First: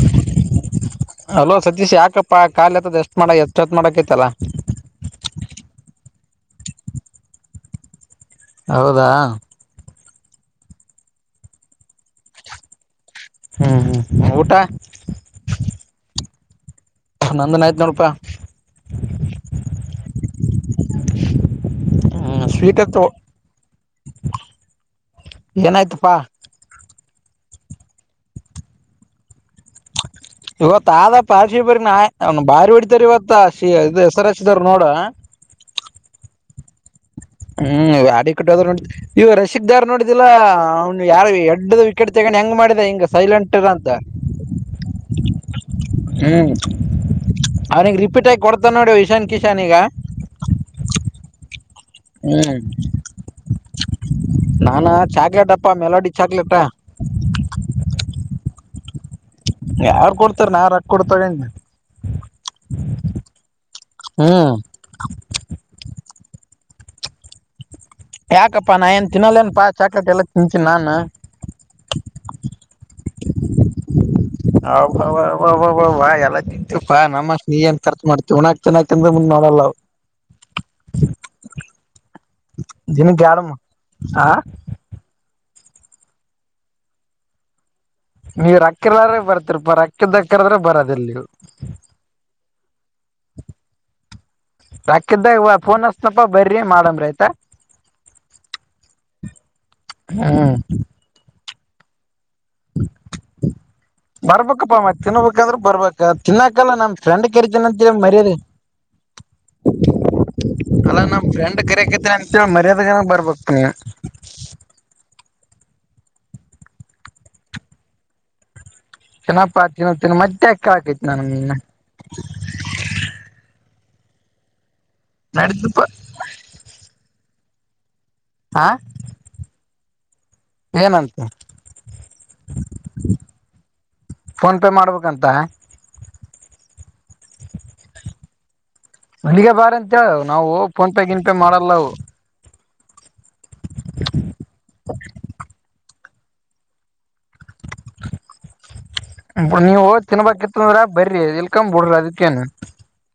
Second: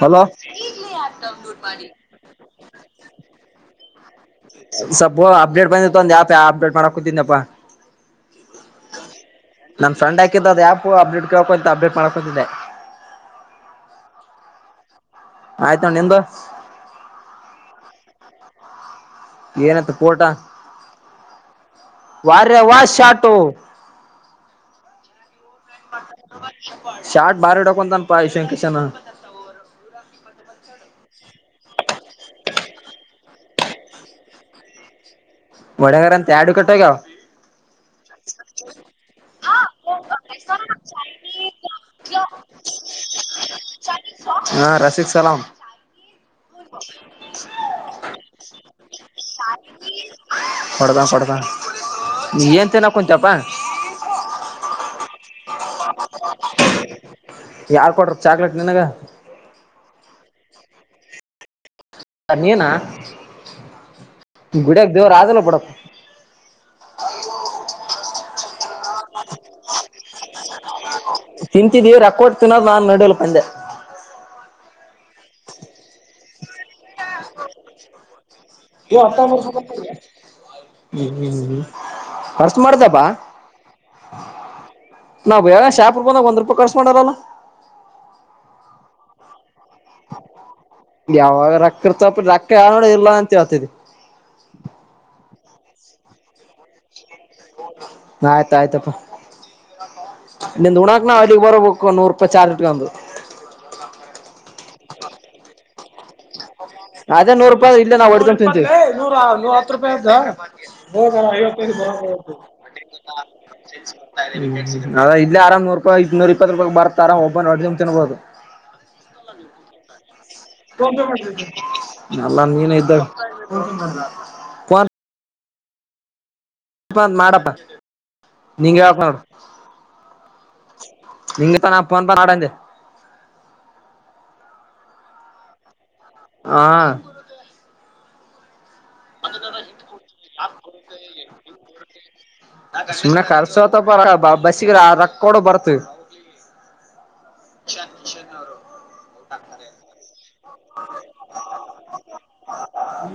Hello hello Satish ಯಾಕಪ್ಪ ಕಾಲ ಹತ್ತದ ಎಷ್ಟ್ ಮಾಡ ಎಷ್ಟತ್ ಮಾಡಕೈತಲ್ಲ ಒಂದು ಅಪ್ಡೇಟ್ ಮಾಡಕೂತಿನಪ್ಪಾ ಹೌದಾ ಫ್ರಂಡ್ ಹಾಕಿದ್ದ ಅದು ಆ್ಯಪ್ ಅಪ್ಡೇಟ್ ಕೇಳಿತ್ತು ಅಂತ ಅಪ್ಡೇಟ್ ಮಾಡ್ಕೊಂತಿದ್ದೆ ಹೂ ಊಟಾ ಆಯ್ತು ನೋಡು ನಿಂದು ನಂದುನು ಆಯ್ತು ನೋಡಪ್ಪ ಏನಂತ ಪೋಟಾ ಹ್ಮ್ ವಾರೆ ವಾ ಸ್ವೀಟ್ ಎತ್ತು ಶಾಟು ಏನಾಯ್ತಪ್ಪಾ ಸಲ್ಟ್ ಬಾರಿ ಹೊಡೆಕುಂತನಪ್ಪ ಈಶನ್ ಕೀಶನ ಇವತ್ತು ಆದ ಪಾರ್ಶಿವ ಬರ್ ನ ಅವ್ ಬಾರಿ ಹೊಡಿತಾರ ಇವತ್ತ ಇ ಹೆ ರ ಎಚ್ ದರು ನೋಡ ಒಡಂಗರ ಅಂತ ಎರಡು ವಿಕೆಟ್ ಕಟ್ಟೋಗ ಹೂ ವಡಿ ಕಟ್ಟೋದ್ರ ನೋಡ ಇವ ರಶೀಕ್ ದಾರ್ ನೋಡಿದಿಲ್ಲಾ ಅವನು ಯಾರ ಎಡ್ಡ್ದ ವಿಕೆಟ್ ತೆಗೊಂಡ ಹೆಂಗ ಮಾಡಿದೆ ಹಿಂಗ ಸೈಲೆಂಟ್ ಇರು ಅಂತ ಹಾ ರಸಿಕ. ಹ್ಮ. [inaudible] ಅವನಿಗೆ ರಿಪೀಟ್ ಆಗಿ ಕೊಡ್ತಾನ ನೋಡಿ ಇಶಾನ್ ಕಿಶಾನ್ ಈಗ ಕೊಡ್ತಾನ ಕೊಡ್ತಾನ ಹೂ ನೀ ಏನ್ ತಿನ್ನಕ್ ಕುಂತ್ಯಪ್ಪಾ ನಾನಾ ಚಾಗೆಡಪ್ಪ ಪ್ಪ ಮೆಲೋಡಿ ಚಾಕ್ಲೇಟ್ ಯಾರ್ ಕೊಟ್ರ ಚಾಕ್ಲೆೇಟ್ ನಿನಗ ಯಾರ್ ಕೊಡ್ತಾರ ನಾ ರೊಕ್ಕ ಕೊಡ್ ತೊಗೊಂಡೆ ನೀನಾ ಹ್ಮ್ ಗುಡಿಯಕ್ ದೇವ್ರ ಅಲ್ಲ ಬಿಡ್ ಯಾಕಪ್ಪಾ ನಾ ಏನ್ ತಿನ್ನಲ್ಲೇಏನ್ಪಾ ಚಾಕ್ಲೇಟ್ ಎಲ್ಲಾ ತಿಂತಿನಿ ನಾನ್ ತಿಂತಿದ್ದೀವಿ ರೊಕ್ಕ ಕೊಟ್ಟು ತಿನ್ನೋದು ನಾನ್ ನೋಡಿಲ್ಲಪ್ಪ ಅಂದೆ ಅಬಾಬಾಬಾ ಎಲ್ಲ ತಿಂತೀವ ಪಾ ನಮ್ಮ ಅಷ್ಟ ನೀ ಏನ್ ಖರ್ಚ ಮಾಡ್ತಿವಿ. [inaudible] ಹ್ಮ್ಮ್. ದಿನಕ್ಕ ಯಡಮ್ ಆ. ಅವ ಶರ್ಪುರ್ ಬಂದಾಗ ಒಂದ್ ರೂಪ ಕರ್ಚ ಮಾಡಾಲಲ್ಲ. ನೀವ್ ರೊಕ್ಕ ಇಲ್ಲದಾರ್ದಾಗ್ ಬರ್ತರಿಪ್ಪ ರೊಕ್ಕದಕದ್ರ. ಬರೋದಿಲ್ ನೀವ ಯಾವಾಗ ರೊಕ್ಕ ಇರ್ತಪ್ಪ ರೊಕ್ಕ ಯಾವ ನೋಡಿ ಇಲ್ಲ ಅಂತ ಹೇಳ್ತಿದಿ ರೊಕ್ಕ ಇದ್ದಾಗ. ಫೋನ ಹಚ್ತೇವ್ ಪಾ ಬರ್ರೀ ಮಾಡಂಬ್ರೈತ್. ಆಯ್ತ ಆಯ್ತಪ್ಪ ಹ್ಮ್ ನಿಂದ ಉಣಾಕ್ ನಾವ ಅಲ್ಲಿಗ್ ಬರಬೇಕು ನೂರ್. ರೂಪೀ ಚಾರ್ಜ್ ಒಂದು. ಪ್ಪ ತಿನ್ಬೇಕಾದ್ರೆ ಬರ್ಬೇಕ ತಿನ್ನಕ್. ಅದೇ ನೂರು ರೂಪಾಯಿ ಇಲ್ಲೆ ನಾವು ಹೋಗ್ಕೊಂಟ ತಿಂತೇವಿ. ಅ. ಅಲ್ಲ [inaudible] ನಮ್ ಫ್ರೆಂಡ್ ಕರಿಯಕೈತೇನ ಅಂತೇಳಿ ಮರ್ಯಾದೆಗನ ಬರ್ಬೇಕ್ ನೀ ಇಲ್ಲಿ ಆರಾಮ ನೂರಾಪಿ ಇ ನೂ ಇಪ್ಪ ರೂಪಾಯ ಬತ್ತ ಆರಮ ಹೊತ್ತಿತುಂಬ ತಿನ್ಬಹುದು. ತಿನಪ್ಪಾ ತಿನ್ನ ತಿನ ಮೆ. ಅಲ್ಲಾ ನೀನೇ ಇದ್ದಾಗ ಪೋನ್. ನಡಿತೆತ್ ಪಾ. ಮಾಡಪ್ಪ ನೀಂಗ ಹೇಳ್ತೇನ ನೋಡ. ಏನಂತ ನಿಂಗ ತ ನಾ ಫೋನ್ ಪೆ. ಫೋನ್ಪೇ ಮಾಡ್ಬೇಕಂತ. ಹಾ. ಮದ ಮನಿಗೆ ಬಾರ ಅಂತೇಳ ನಾವು ಫೋನ್ ಪೇ ಗಿನ್ ಪೇ ಮಾಡಲ್ಲವು [inaudible] ನಿಮ್ ಕರ್ಸೋತಪರ ಬಸ್ಸಿಗ್ ಆ ರೊಕ್ಕ ಕೊಡು ಬರ್ತೀವ್. ಈಶ ಕಿಶನ್ ಅವರು. ನೀವು ತಿನ್ಬಿತ್ತ ಅಂದ್ರ ಬರ್ರಿ ಇಲ್ಕ್ ಬಿಡ್ರಿ ಅದಕ್ಕೇನು.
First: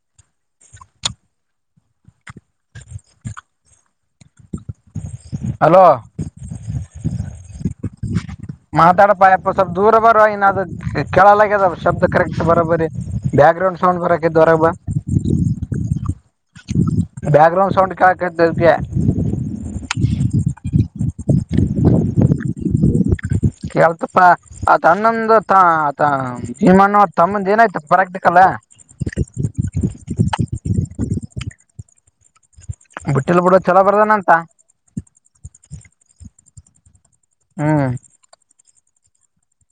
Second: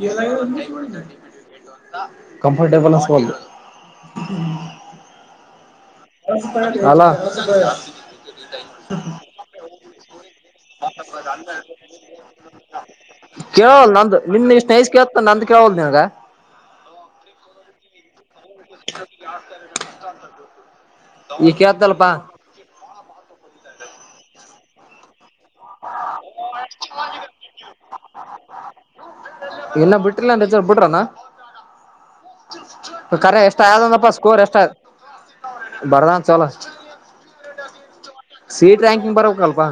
ಎ ಒಂದಡ [inaudible] ಕಂಫರ್ಟೇಬಲ್ ಅನುಸ್ವಾಲ್ಡು. ಹಲೋ. ಹಲೋ. ಮಾತಾಡಪಾ ಯಪ್ಪ ಸ್ವಲ್ಪ ದೂರ ಬರೊ ಇನ್ನ ಅದು ಕೇಳಲಾಗ್ಯದ ಶಬ್ದ ಕರೆಕ್ಟ್ ಬರೋಬರಿ. ಬ್ಯಾಕ್ ಗ್ರೌಂಡ್ ಕೇಳವಲ್ ಸೌಂಡ್ ನಂದು ಬರಕೈತೆ ನಿನ್ ಹೊರಗ ಬಾ ಇಷ್ಟ್ ನೈಸ್ ಕೇಳ್ತ ನಂದ್ ಕೇಳವಲ್ ನಿನ್ಗ ಬ್ಯಾಕ್ ಗ್ರೌಂಡ್. ಸೌಂಡ್ ಕೇಲಕತ್ತ. [inaudible] ಈಗ ಕೇತಲ್ಪಾ. ಕೇಳ್ತಪ್ಪಾ ಆ ತನ್ನಂದ. ತಾ ತಾ ಈಮ್ಮಣ ತಮ್ಮಂದ ಏನಾಯ್ತು ಪ್ರಾಕ್ಟಿಕಲ್. ನ ಬಿಟ್ಟ್ರಿಲ್ಲ ಟೀಚರ್ ಬಿಟ್ರಏನ್. ಖರೆ ಬಿಟ್ಟಿಲ್ ಬಿಡು ಎಷ್ಟ ಚಲೋ ಆಯದಂದಪ್ಪ ಬರ್ದನಂತ ಸ್ಕೋರ್ ಎಷ್ಟ ಬರ್ದಾನ್ ಚಲೋ. ಹ್ಮ್. ಸೀಟ್ ರ್ಯಾಂಕಿಂಗ್ ಬರಬೇಕಲ್ವಾ.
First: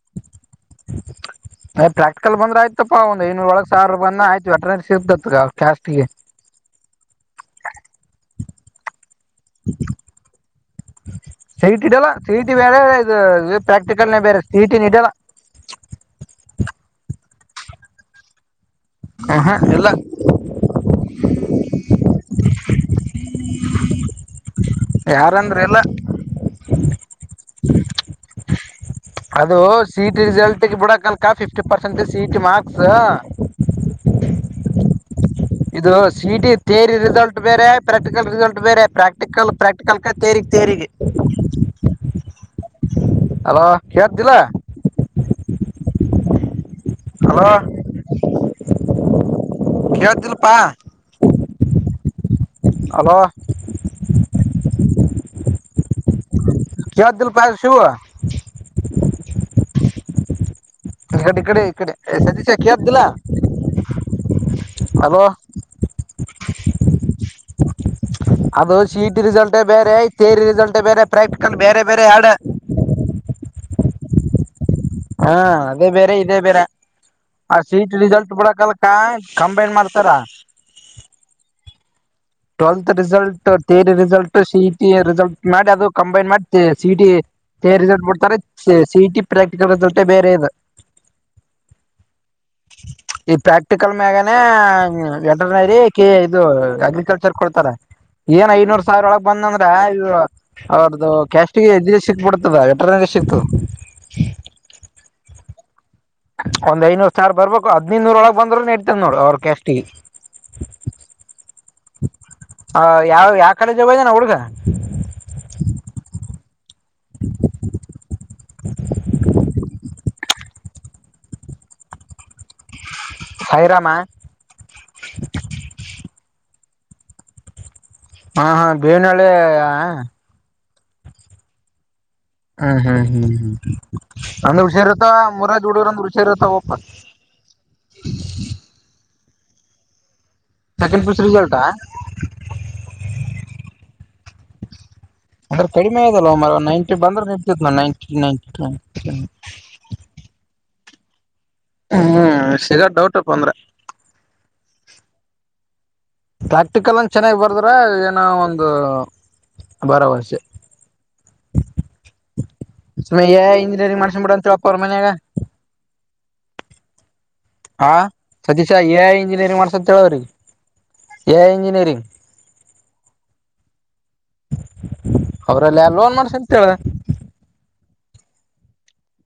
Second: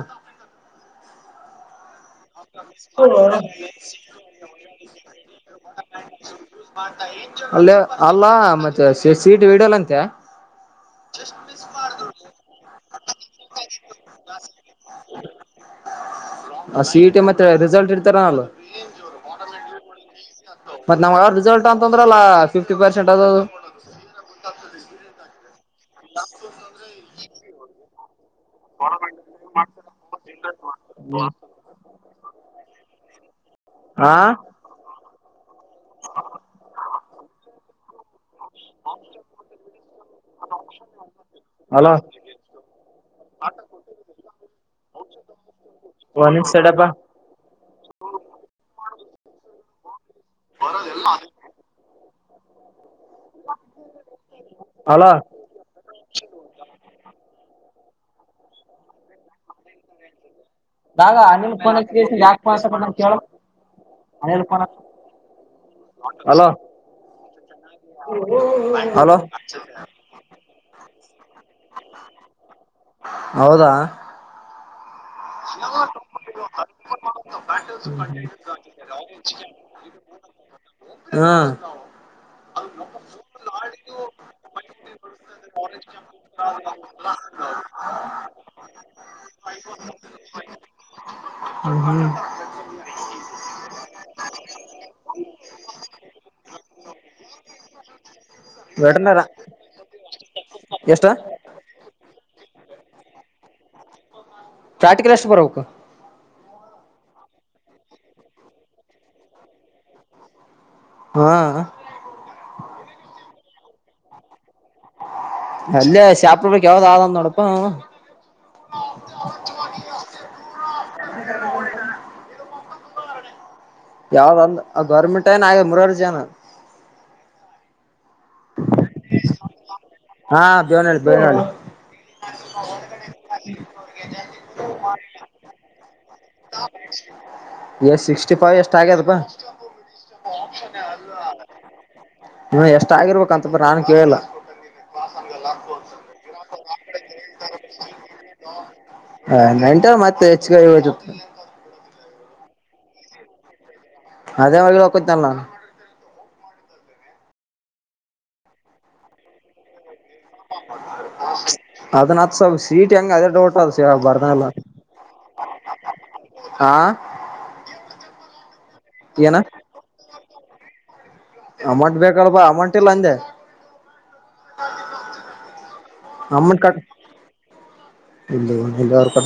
ಪ್ರಾಕ್ಟಿಕಲ್ ಬಂದ್ರೆ ಆಯ್ತಪ್ಪ ಒಂದ್ ಐನೂರ ಒಳಗೆ ಸಾವಿರ ಬಂದ ಆಯ್ತು ವೆಟನರಿ ಸಿಗ್ತ ಕಸ್ತೆ ಅಲ್ಲೇ ಅಲ್ಲಾ ಮತ್ತೆ ಸೀಟ್ ವಿಡಲ್ಲಂತೆ ಜಷ್ಟ ಸಿ ಮ ಇ ಟಿ ಮಾಡ ಇಡಲ್ಲ ಸಿ ಇ ಟಿ ಬೇರೆ ಇದು ಪ್ರಾಕ್ಟಿಕಲ್ನೇ ಬೇರೆ ಸಿ ಇ ಟಿನ ಇಡಲ್ಲ [inaudible] ಸಿ ಇ ಟಿ ಮತ್ತೆ ರಿಸಲ್ಟ್ ಹಿಡಿತಾರ ಏನೋಳ. ಹ ಹಾ ಇಲ್ಲ. ಮತ್ ನಾವ ರಿಸಲ್ಟ್ ಅಂತಂದ್ರಲ್ಲ ಫಿಫ್ಟಿ ಪರ್ಸೆಂಟ್ ಆದುದು. ಯಾರಂದ್ರ ಇಲ್ಲ. [inaudible] ಹ್ಮ [inaudible] ಅದು ಸಿ ಇ ಟಿ ರಿಸಲ್ಟ್ ಬಿಡಕ್ ಅನ್ಕಾ fifty percent C E T marks. ಹಾ. ಇದು C E T theory result ಬೇರೆ ಪ್ರಾಕ್ಟಿಕಲ್ ರಿಸಲ್ಟ್ ಬೇರೆ ಪ್ರಾಕ್ಟಿಕಲ್ ಪ್ರಾಕ್ಟ. ಕಲ್ಕ ತೇಗ್ ತೇರಿಗೆ ಹಲೋ ಅಲೋ ಲ್ಲ ಒನ ಸಡಪ್ಪಾ ಯತ್ ಬರದೆ ಎಲ್ಲ ಹಲೋ ಅಲ ಕದಲ್ಪ ಬಾಗ ಅನಿಲ್ ಪಸ ಕಡೆ ಏ ಯಾಕ ಸತೀಶ ಪೋಸ ಪ ಕೇಳ್ತಿಲ್ಲ ಕೇಳ ಹಲೋ ಹಲೋ ಅದು ಹಲೋ ಚೀಟ ರೀಸಲ್ಟೇ ಬೇರೆ ತೇರಿ ರೀಸಲ್ಟ ಬೇರೆ ಪ್ರಾಕ್ಟಿಕಲ್ ಬೇರೆ ಬೇರೆ ಆಡ ಹ ಹೌದಾ ಅದೇ ಬೇರೆ ಇದೇ ಬೇರೆ ಆ ಸೀಟ್ ರಿಸಲ್ಟ್ ಬಿಡಕಲ್ಕ ಕಂಬೈನ್ ಮಾಡ್ತಾರ [inaudible] ಹಾ [inaudible] ಟ್ವೆಲ್ತ್ ರಿಸಲ್ಟ್ ತೇರಿ ರಿಸಲ್ಟ್ ಸಿಟಿ ರಿಸಲ್ಟ್ ಮಾಡಿ ಅದು ಕಂಬೈನ್ ಮಾಡ್ತೇವಿ ಸಿಟಿ ಬೇ ರಿಸಲ್ಟ್ ಬಿಡ್ತಾರೆ ಸಿಟಿ ಪ್ರಾಕ್ಟಿಕಲ್ ರಿಸಲ್ಟೇ ಬೇರೆ ಇದು ಹ ಈ ಪ್ರಾಕ್ಟಿಕಲ್ ಮ್ಯಾಗಾನ ವೆಟರ್ನರಿ ಕ ಇದು ಅಗ್ರಿಕಲ್ರ್ ಹೇಳ್ತಾರೆ ಏನ್ ಐದನೂರ್ ಸಾವಿರ ವೆಟನರ ಒಳಗ್ ಬಂದಂದ್ರೆ ಎಷ್ಟ ಅವದ್ದು ಕ್ಯಾಸ್ಟಿಗೆ ಎದ್ದು ಸಿಕ್ಬ ಬಿಡ್ತದ ಎರ ಸಿಕ್ಕು ಚಾಟಿಕಲಷ್ಟು ಪರಬೇಕಕ್ಕ ಒಂದ್ ಐನೂರ್ ಸಾರ್ ಬರ್ಬೇಕು ಹದ್ನದುನೂರೊಳಗ್ ಬಂದರುೂ ಇಡ್ತನ್ ನೋಡು ಅವ್ರ ಕಷ್ಟಿಗೆ ಹಾ ಹ ಯಾವ ಯ ಕಡೆ ಜವ ಳಖಾ ಅಲ್ಲೇ ಶಾಪಡ್ಬೇಕಕ್ ಯಾವ್ದ ಆದ ನೋಡಪ್ಪ ಸೈರಾಮ ಯಾವ್ದಂದ ಗೌರ್ಮೆಂಟ್ ಏನ ಆ ಮೂರ ಜನ ಹಾ ಹಾ ಬೇವಿನಳಿ ಹಾ ಬವನಲ್ಲಿ ಬವನಲ್ಲಿ ಗಡೆ ಹ್ಮ್ ಹ್ಮ್ ಹ್ಮ್ ಹ್ಮ್ ಅಂದ್ರ ಹುಷಾರ ಇರ್ತಾವ ಮುರಾಜ್ ಹುಡುಗರ್ ಅಂದ್ರ ಹುಷಾರ್ ಇರ್ತಾವಪ್ಪ ಎಷ್ಟ ಸಿಕ್ಸ್ಟಿ ಫೈವ್ ಎಷ್ಟ್ ಆಗ್ಯದಪ್ಪಾ ಆಪ್ಷನ್ ಸೆಕೆಂಡ್ ಅಲ್ಲ ಪಿಯುಸಿ ರಿಸಲ್ಟ್ ನಿವ ಎಷ್ಟ ಆಗಿರ್ಬೇಕಂತ ಬ್ರ ನಾನು ಕೇಳಿಲ್ಲ ಅಂದ್ರ ಕಡಿಮೆ ಆದಲ್ಲ ಮ ನೈಂಟಿ ಬಂದ್ರೆ ನಿಡ್ತ್ ನವು ನೈಂಟಿ ನೈಂಟ ಹ ನೆಂಟ ಮತ್ತೆ ಹೆಚ್ಚಗ ಇವದು ಹ್ಮ್ ಶೇಗ ಡೌಟ್ಪ್ಪ ಅಂದ್ರೆ. ಅದೇ ಒಲಿ ಹಕೋತ ಅಲ್ಲ. ಪ್ರಾಕ್ಟಿಕಲ್ನ್ ಚೆನ್ನಾಗಿ ಬರದ್ರ ಏನೋ ಒಂದು ಭರವಸೆ. ಅದನ್ನ ಹತ್ ಸ್ವಲ್ಪ ಸೀಟ್ ಹೆಂಗ ಸುಮಿ ಅದೇ ಡೌಟ್ ಅದ ಇಂಜಿನಿಯರಿಂಗ್ ಬರ್ದಲ್ಲ ಮಾಡ್ಸಬಿಡಂತ ಅಪ್ಪರ ಮನ್ಯಾಗ ಹಾ ಹ ಸತೀಶ ಎ ಐ ಏನ ಇಂಜಿನಿಯರಿಂಗ್ ಮಾಡ್ಸಂತ ಹೇಳ ಅವ್ರಿಗೆ ಅಮೌಂಟ್ ಬೇಕಲ್ವಾ ಅಮೌಂಟ್ ಇಲ್ಲ ಅಂದೆ ಅವ್ರಲ್ಲಿ ಯಾರ್ ಲೋನ್ ಮಾಡ್ಸಂತ ಅಮ್ಮನ್ ಕ ಹೇಳ ಇಲ್ಲ ಇಲ್ಲ ಅವಕ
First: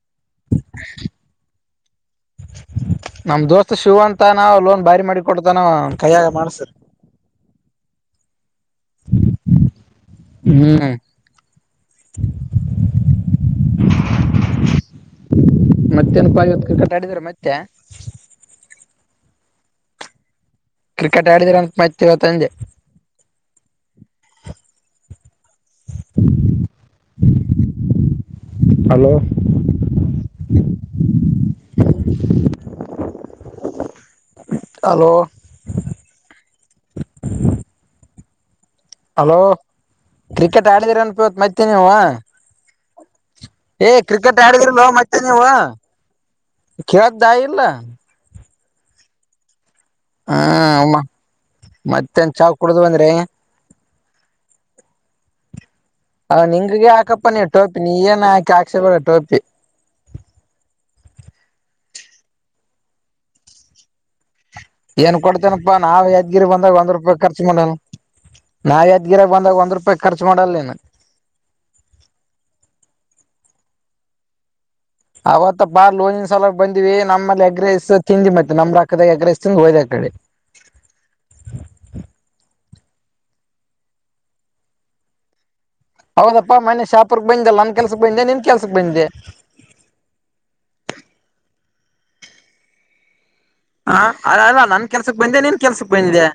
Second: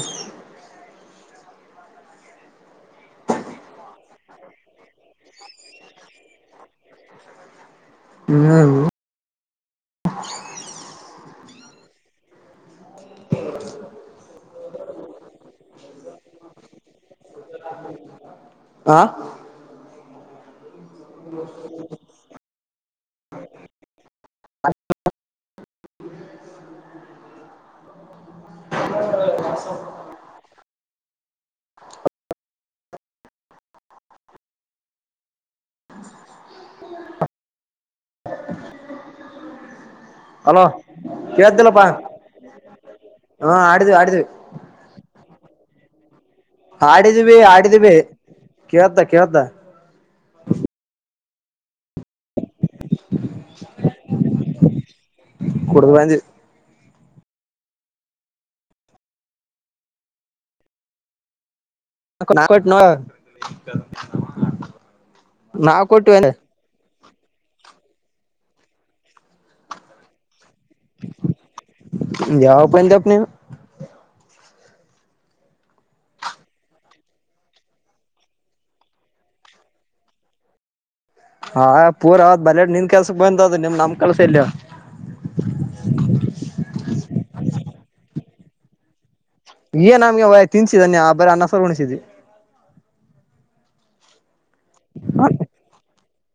ನಮ್ ದೋಸ್ತ್ ಶಿವ ಅಂತ ನ ಲೋನ್ ಭಾರಿ ಮಾಡಿ ಕೊಡ್ತಾನ ಕೈಯಾಗ ಮಾಡ್ಸ ಹ್ಮ್ [unintelligible] [inaudible] [unintelligible] ಮತ್ತೆ ನಪಾಯ ಐವತ್ತು ಕ್ರಿಕಟ ಆಡಿದಿದ್ದಾರೆ ಮತ್ತೆ. ಹಾ cricket ಆಡಿದಿರೈತ್ [unintelligible] ಇವತ್ತಂದೆ. [inaudible] Hello. [inaudible] [inaudible] Hello hello hello cricket ಆಡಿದೀರ ಮತ್ತೇ ಇವತ್ ಕೇಳ್ತಿಲ್ಲಪ್ಪಾ ನೀವ್. ಹಾ ಏ ಆಡಿದ್ವಿ ಆಡಿದ್ವಿ ಕ್ರಿಕೆಟ್ ಆಡಗಿರ್ಲ್ ಮತ್ತೆ ನೀವು. ಕೇಳ್ದ ಆಡಿದೀವಿ ಇಲ್ಲ ಆಡಿದೀವಿ ಕೇಳತ ಕೇಳತ. ಹಾ ಹಮ್ಮ. ಮತ್ತನ್ ಚಾ ಕುಡ್ದ ಬಂದ್ರಿ. ಕುಡ್ದ್ ಬಂದ್ವಿ ಹ ನಿಂಗಗೆ ಆ ಅಪ್ಪನಿ ಟೋಪಿ ನೀ ಏನ ಹಾಕಿ ಆಕ್ಷೆಪರ ಟೋಪಿ. ನ ನಾಕಟ್ಟ [unintelligible] ಏನ್ ಕೊಡ್ತೇನಪ್ಪಾ ನಾವ್ ಯದ್ಗಿರಿ ಬಂದಾಗ ಒಂದ್ ರೂಪಾಯಿ. ಖರ್ಚ ಮಾಡಲ್ಲ ನಾವ್ ಯದ್ಗಿರ ಬಂದಾಗ ಒಂದ್ ರೂಪಾಯಿ ಖರ್ಚು ಮಾಡಲ್ಲ ನೀವು ಇದು ಯಾವ್ [unintelligible] ಅವತ್ತ ಬಾ ಲೋನಿನನ್ ಸಲ ಬಂದಿವವಿ ನಮ್ಮಲ್ಲಿ ಅಗ್ರಸ್ ತಿಂದು ಮತ್ತೆ ನಮ್ ರೊಕ್ಕದಾಗ ಅಗ್ರಸ್ ತಿಂದ ಹೋದ. ಹೇಳಿ ಕೆಲ್ಸ ಬಂದ ಅದು ನಿಮ್ ನಮ್ ಕೆಲ್ಸ ಇಲ್ಯ. ಹೌದಪ್ಪಾ ಮನೆ ಶಾಪರ್ಗ್ ಬಂದಲ್ಲ ನನ್ ಕೆಲ್ಸಕ್ ಬಂದೆ ನಿನ್ ಕೆಲ್ಸ ಬಂದೆ. ನಮ್ಗೆ ಅವ ತಿನ್ಸಿದನ್ಯಾ ಬರ ಅನ್ನಸರ್ ಉಣಿಸಿದಿ. ಹ ಅ ಅಲ್ಲ ನನ್ ಕೆಲ್ಸಕ್ ಬಂದೆ ನಿನ್ ಕೆಲ್ಸಕ್ ಬಂದೆ.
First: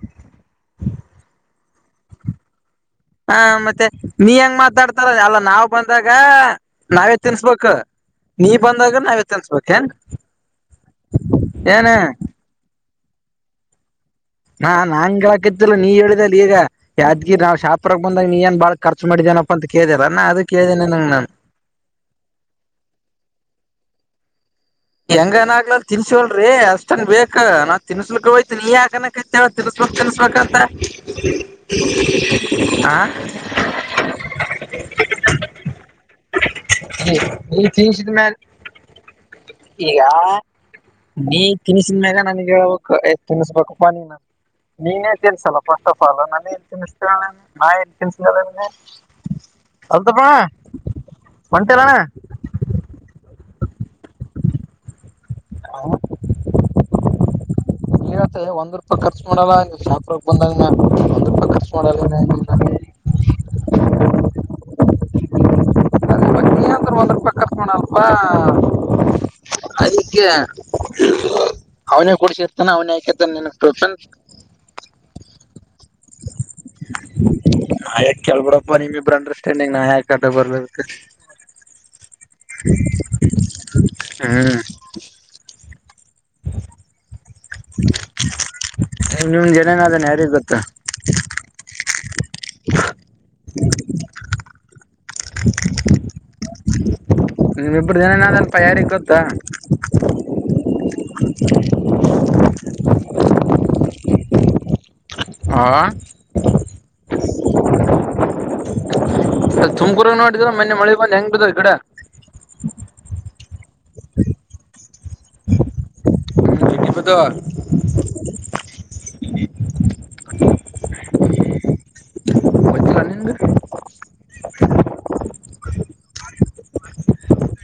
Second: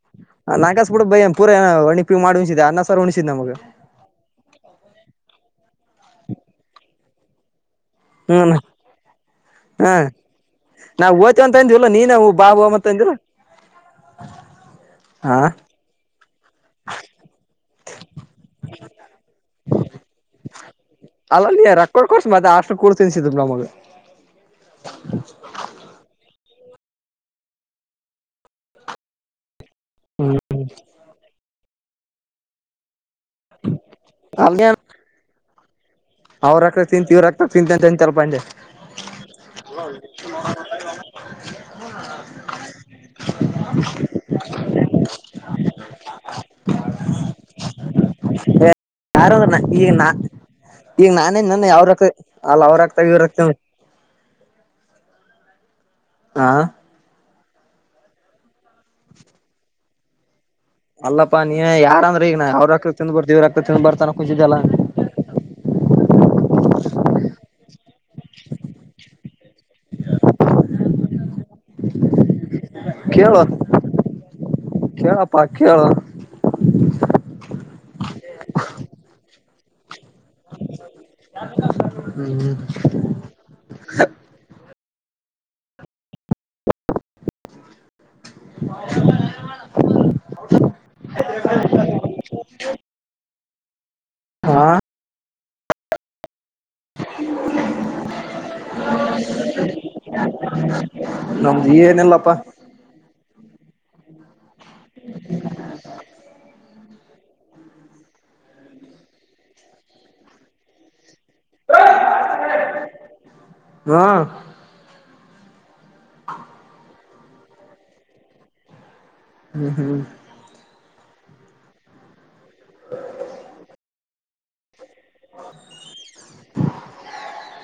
ಮಾಡ ಉಳಿಸಿದ ಅನ್ನ ಸಾರು ಉಣಿಸಿದ್ ಹ ನಮಗ ಮತ್ತೆ ನೀ ಹೆಂಗ್ ಮಾತಾಡ್ತಾರ ಅಲ್ಲ ನಾವ್ ಬಂದಾಗ ನಾವೇ ತಿನ್ಸ್ಬೇಕು ನೀ ಹ್ಮ್ ಬಂದಾಗ ನಾವೇ ತಿನ್ಸ್ಬೇಕ ಹೇನು. ನಾವು ಓತೀವ ಅಂತ ಅಂದ್ವಲ್ಲಾ ನೀನ್ವು ಬಾಬ ಅಂತ ಅಂದಿ. ಹಾ ನಾನು ಹಾ ಕೆಳಕತ್ತಿಲ್ಲ ನೀನು. ಈಗ ಯಾದ್ಗಿ ನಾ ಶಾಪರ ಬಂದಾಗ ನೀ ಏನ್ ಬಾಳ ಖರ್ಚ ಮಾಡಿದೇನಪ್ಪ ಅಂತ ಕೇಳಳ್ರ ನಾ ಅದು ಕೇಳ್ದೇನೆ ನಂಗಗೆ ನಾನನ್. [unintelligible] ಹೆಂಗನ ಆಗ್ಲಲ್ ತಿನ್ಸವಲ್ರೀ ಅಷ್ಟನ್ ಬೇಕ ನಾ ತಿನ್ಸಲಿಕ್ಕೆ ಹೋಯ್ತ ನೀ ಯಾಕನ. ತಿನ್ಸ್ಬೇಕ ತಿನ್ಸ್್ಬೇಕಂತ ಹ. ಹಂಗೆ [inaudible] ಅವ್ರ ರಕ್ತ ತಿಂತ ಇವ್ರ ರಕ್ತದ ನೀ ತಿಂತ ತಿನ್ಸಿದ ಅಂತ ಸ್ಲ್ಪ ಮ್ಯಾಲ ಅಜೆ ಈಗ ನೀ ತಿಿನಿಸಿದ ಮ್ಯಾಗ ನನಗೆ ತಿನ್ನಿಸ್ಬೇಕುಪ್ಪ ನೀನು ನೀನೇ ತಿಲ್ಸಲ್ಲ ಫಸ್ಟ್ ಆಫ್ ಆಲ್ ನನ್ನೇ ತಿಿಸ್ ಯಾರನಾ ಈಗನಾ. ಅಲ್ತಪ್ಪ [unintelligible] ಈಗ ನಾನೇನ್ ನನ್ನ ಹೊಂಟೇಲಣ ಅವ್ರತ ಅಲ್ಲ ಅವ್ರ ಆಗ್ತಾಗ ಇವ್ರ ಆಗ್ತಾನ. ಹೌ [inaudible] ಆ [inaudible] ಇಲ್ಲಿಗತ್ತೆ ಒಂದ್ ರೂಪಾಯಿ ಖರ್ಚು ಮಾಡಲ್ಲ ಸಾವಿರ. ಅಲ್ಲಪ್ಪಾ ನೀ ಯಾರ ಅಂದ್ರೆ ಈಗಾ ಏನಿಲ್ಲ ನೀ ಅವ್ರ ತಿಂದ ಬರ್ತಿ ಇವ್ರತ್ರ ತಿಂದು ಬರ್ತಾನ ಕುಖಂಚಿದಲ್ಲ ಏಂದ್ರ ಒಂದ್ ರೂಪಾಯಿ ಖರ್ಚು ಮಾಡಲಪ್ಪ. ಅದಕ್ಕೆ ಅವನೇ ಕೊಡ್ಸ. ಅವನೆ ಯಾಕೋ ತಾನೇ ಕೇಳು ನೀನ್ ಕೇಳಪ್ಪಾ ಕೇಳು ನಾ ಯಾೆ ಕೆೇಳ್ಬಿರಪ್ಪ ನಿಮ ಇಬ್ಬರು ಅಂಡರ್ಸ್ಟ್ಯಾಂಡಿಂಗ್ ನಾ ಯಾಕೆ ಕಟ ಬರ್ಲಾಗತ್ತೆ ಹ್ಮ್ ಹ್ಮ್ ನಿಮ್ ನಿಮ ಜನೇನದನೆ ಯಾರಿಿಗೆ ಗೊತ್ತು ಹ ಹಾ ನಿಮಿಬ್ರ ಜನನಾದಲ್ಪ ಯಾರಿಿಗೆಗ್ ಗೊತ್ತಾ ನಮ್ದು ಏನಲ್ಲಪ್ಪಾ ಹ ಅ ತುಮಕೂರ ನೋಡಿದ್ರ ಮೊನ್ನೆ ಮಳೆ ಬಂದು ಹೆಂಗ ಇ ಕಡೆ ಹಾ ಹ ದ ಹ್ಮ್ ಹ್ಮ್ ಹ ಚಲಾಲಿಂದ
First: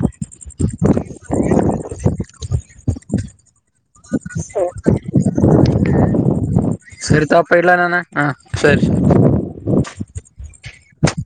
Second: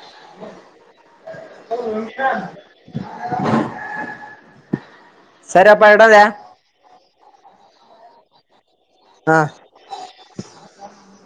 ಹೌ ಇಡೋದ್ಯಾ ಸರಿತಪ್ಪ ಇಲ್ಲ ನಾನ ಹ ಸರಿ ಹಾ ಸರಿ